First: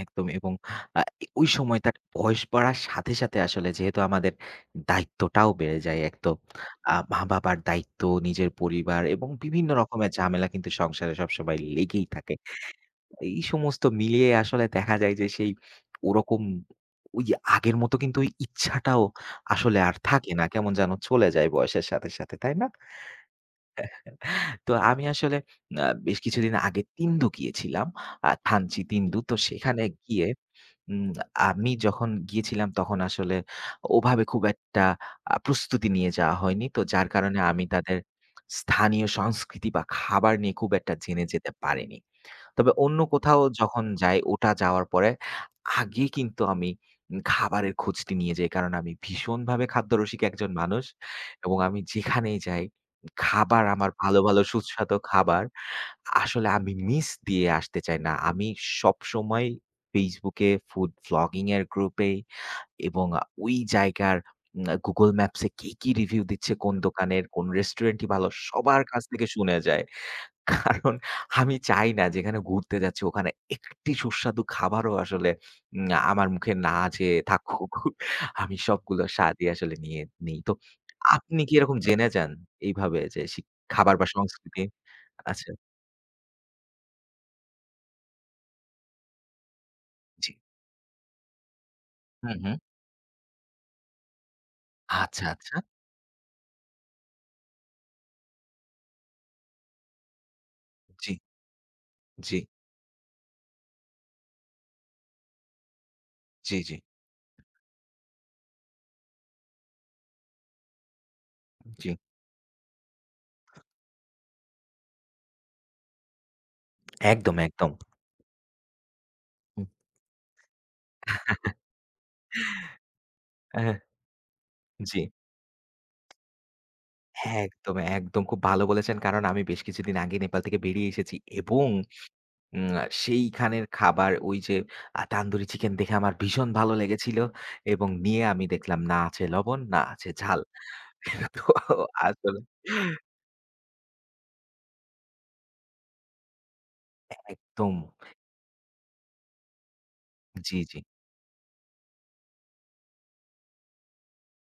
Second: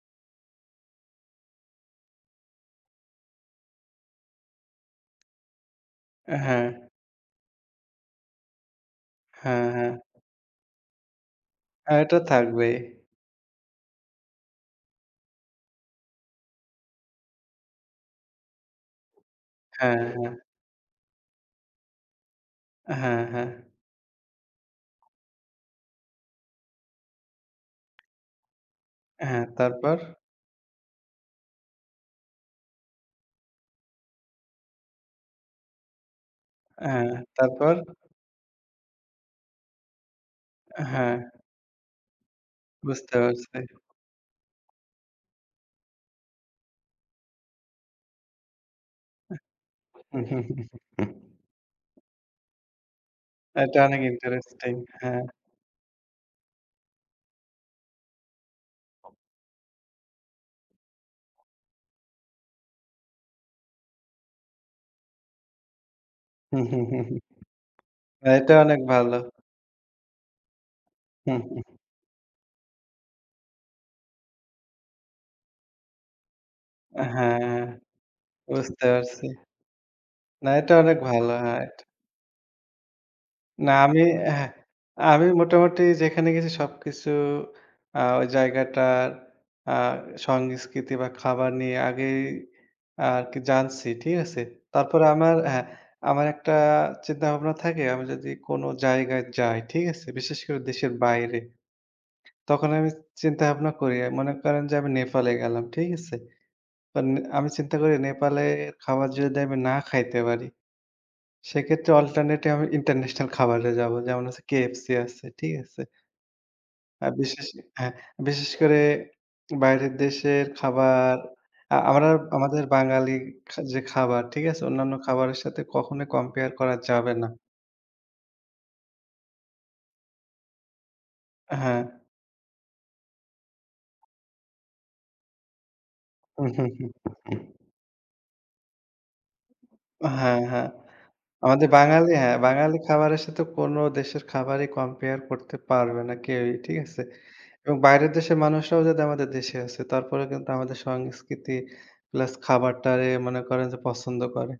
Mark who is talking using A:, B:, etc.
A: একদমই এবং আ ই ওই সময়টা বয়স বাড়ার সাথে, সাথে আসলে যেহেতু আমাদের দায়িত্বটাও বেড়ে যায়। এক তো
B: অ্যা হ্যাঁ।
A: আ মা-বাবার দায়িত্ব, নিজের পরিবার এবং
B: হ্যাঁ,
A: বিভিন্ন
B: হ্যাঁ।
A: রকমের ঝামেলা কিন্তু সংসারে সবসময়
B: আর
A: লেগেই
B: এটা
A: থাকে।
B: থাকবেই।
A: এই সমস্ত মিলিয়ে আসলে দেখা যায়, যে সেই ওরকম ওই আগের মত কিন্তু ওই ইচ্ছাটাও আসলে আর
B: হ্যাঁ,
A: থাকে
B: হ্যাঁ।
A: না। কেমন যেন চলে যায়, বয়সের সাথে, সাথে তাই না?
B: হ্যাঁ, হ্যাঁ।
A: তো আমি আসলে আ বেশ কিছুদিন আগে তিন্দু গিয়েছিলাম। আ থানচি তিন্দু, তো
B: হ্যাঁ,
A: সেখানে
B: তারপর?
A: গিয়ে উম আমি যখন গিয়েছিলাম, তখন আসলে ওভাবে খুব একটা আ প্রস্তুতি নিয়ে যাওয়া হয়নি। তো যার
B: হ্যাঁ,
A: কারণে আমি
B: তারপর?
A: তাদের স্থানীয় সংস্কৃতি বা খাবার নিয়ে খুব
B: অ্যা
A: একটা
B: হ্যাঁ।
A: জেনে যেতে পারিনি। তবে অন্য
B: বুঝতে
A: কোথাও
B: পারছি।
A: যখন যাই, ওটা যাওয়ার পরে আগে কিন্তু আমি উম খাবারের খোঁজটি নিয়ে যাই, কারণ আমি ভীষণভাবে খাদ্যরসিক
B: এহ
A: একজন মানুষ। এবং আমি যেখানেই যাই, খাবার
B: এটা
A: আমার
B: অনেক
A: ভালো, ভালো
B: ইন্টারেস্টিং,
A: সুস্বাদু
B: হ্যাঁ।
A: খাবার। আসলে আমি মিস দিয়ে আসতে চাই না। আমি সবসময় Facebook এ ফুড ব্লগিং এর গ্রুপে এবং আ ওই জায়গার উম Google Maps এ কে কি রিভিউ দিচ্ছে, কোন দোকানের কোন রেস্টুরেন্টি ভালো
B: এটা অনেক
A: সবার কাছ
B: ভালো।
A: থেকে শুনে যাই। কারণ
B: হু,
A: আমি
B: হু।
A: চাই না, যেখানে ঘুরতে যাচ্ছি ওখানে একটি সুস্বাদু খাবারও আসলে উম আমার মুখে না
B: অ্যা
A: যেয়ে
B: হ্যাঁ,
A: থাকুক, আমি
B: বুঝতে
A: সবগুলোর
B: পারছি।
A: স্বাদই আসলে নিয়ে নেই।
B: না,
A: তো
B: এটা অনেক ভালো।
A: আপনি কি
B: হ্যাঁইট
A: এরকম জেনে যান, এইভাবে যে সিক
B: না,
A: খাবার,
B: আমি
A: বা
B: এহ
A: সংস্কৃতি
B: আমি
A: আছে?
B: মোটামুটি যেখানে গেছি সবকিছু আ ওই জায়গাটার আ
A: জ্বি।
B: সংস্কৃতি বা খাবার নিয়ে আগেই
A: হু, হু।
B: আ আরকি জানছি। ঠিক আছে? তারপর
A: আচ্ছা,
B: আমার অ্যা
A: আচ্ছা।
B: হ্যাঁ, আমার একটা চিন্তাভাবনা থাকে, আমি যদি কোন জায়গায় যাই, ঠিক আছে? বিশেষ করে দেশের
A: জ্বি,
B: বাইরে।
A: জ্বি।
B: তখন আমি চিন্তা-ভাবনা করি, অ্যা মনে করেন যে আমি নেপালে গেলাম। ঠিক আছে?
A: জ্বি, জ্বি।
B: মানে আমি চিন্তা করি, নেপালের খাবার যদি আমি না খাইতে পারি। সেক্ষেত্রে
A: জ্বী।
B: alternative আমি international খাবারে যাবো। যেমন হচ্ছে KFC আছে। ঠিক আছে? আ
A: একদম,
B: বিশেষে
A: একদম।
B: হ্যাঁ, বিশেষ করে
A: হু।
B: বাইরের দেশের খাবার আ আমরা আমাদের বাঙালি
A: অ্যা
B: খা যে
A: হ্যাঁ,
B: খাবার ঠিক আছে, অন্যান্য
A: জ্বি।
B: খাবারের সাথে কখনোই compare করা যাবে না।
A: হ্যাঁ, একদম, একদম খুব ভালো বলেছেন। কারণ আমি বেশ কিছুদিন আগে নেপাল থেকে বেরিয়ে এসেছি
B: অ্যা
A: এবং
B: হ্যাঁ।
A: উম আ সেইখানের খাবার ওই যে আ তান্দুরি চিকেন দেখে আমার ভীষণ ভালো লেগেছিল এবং নিয়ে আমি দেখলাম না আছে লবণ না
B: অ
A: আছে
B: হ্যাঁ,
A: ঝাল।
B: হ্যাঁ।
A: হ্যাঁ, তো
B: আমাদের বাঙালি অ্যা
A: আসল
B: বাঙালি খাবারের সাথে কোন দেশের খাবারই compare করতে পারবে না, কেউই। ঠিক আছে? এবং
A: একদম।
B: বাইরের দেশের মানুষরাও যদি আমাদের দেশে আসে, তারপরেও কিন্তু
A: জ্বি,
B: আমাদের
A: জ্বি।
B: সংস্কৃতি plus খাবারটারে মনে করেন যে পছন্দ করে।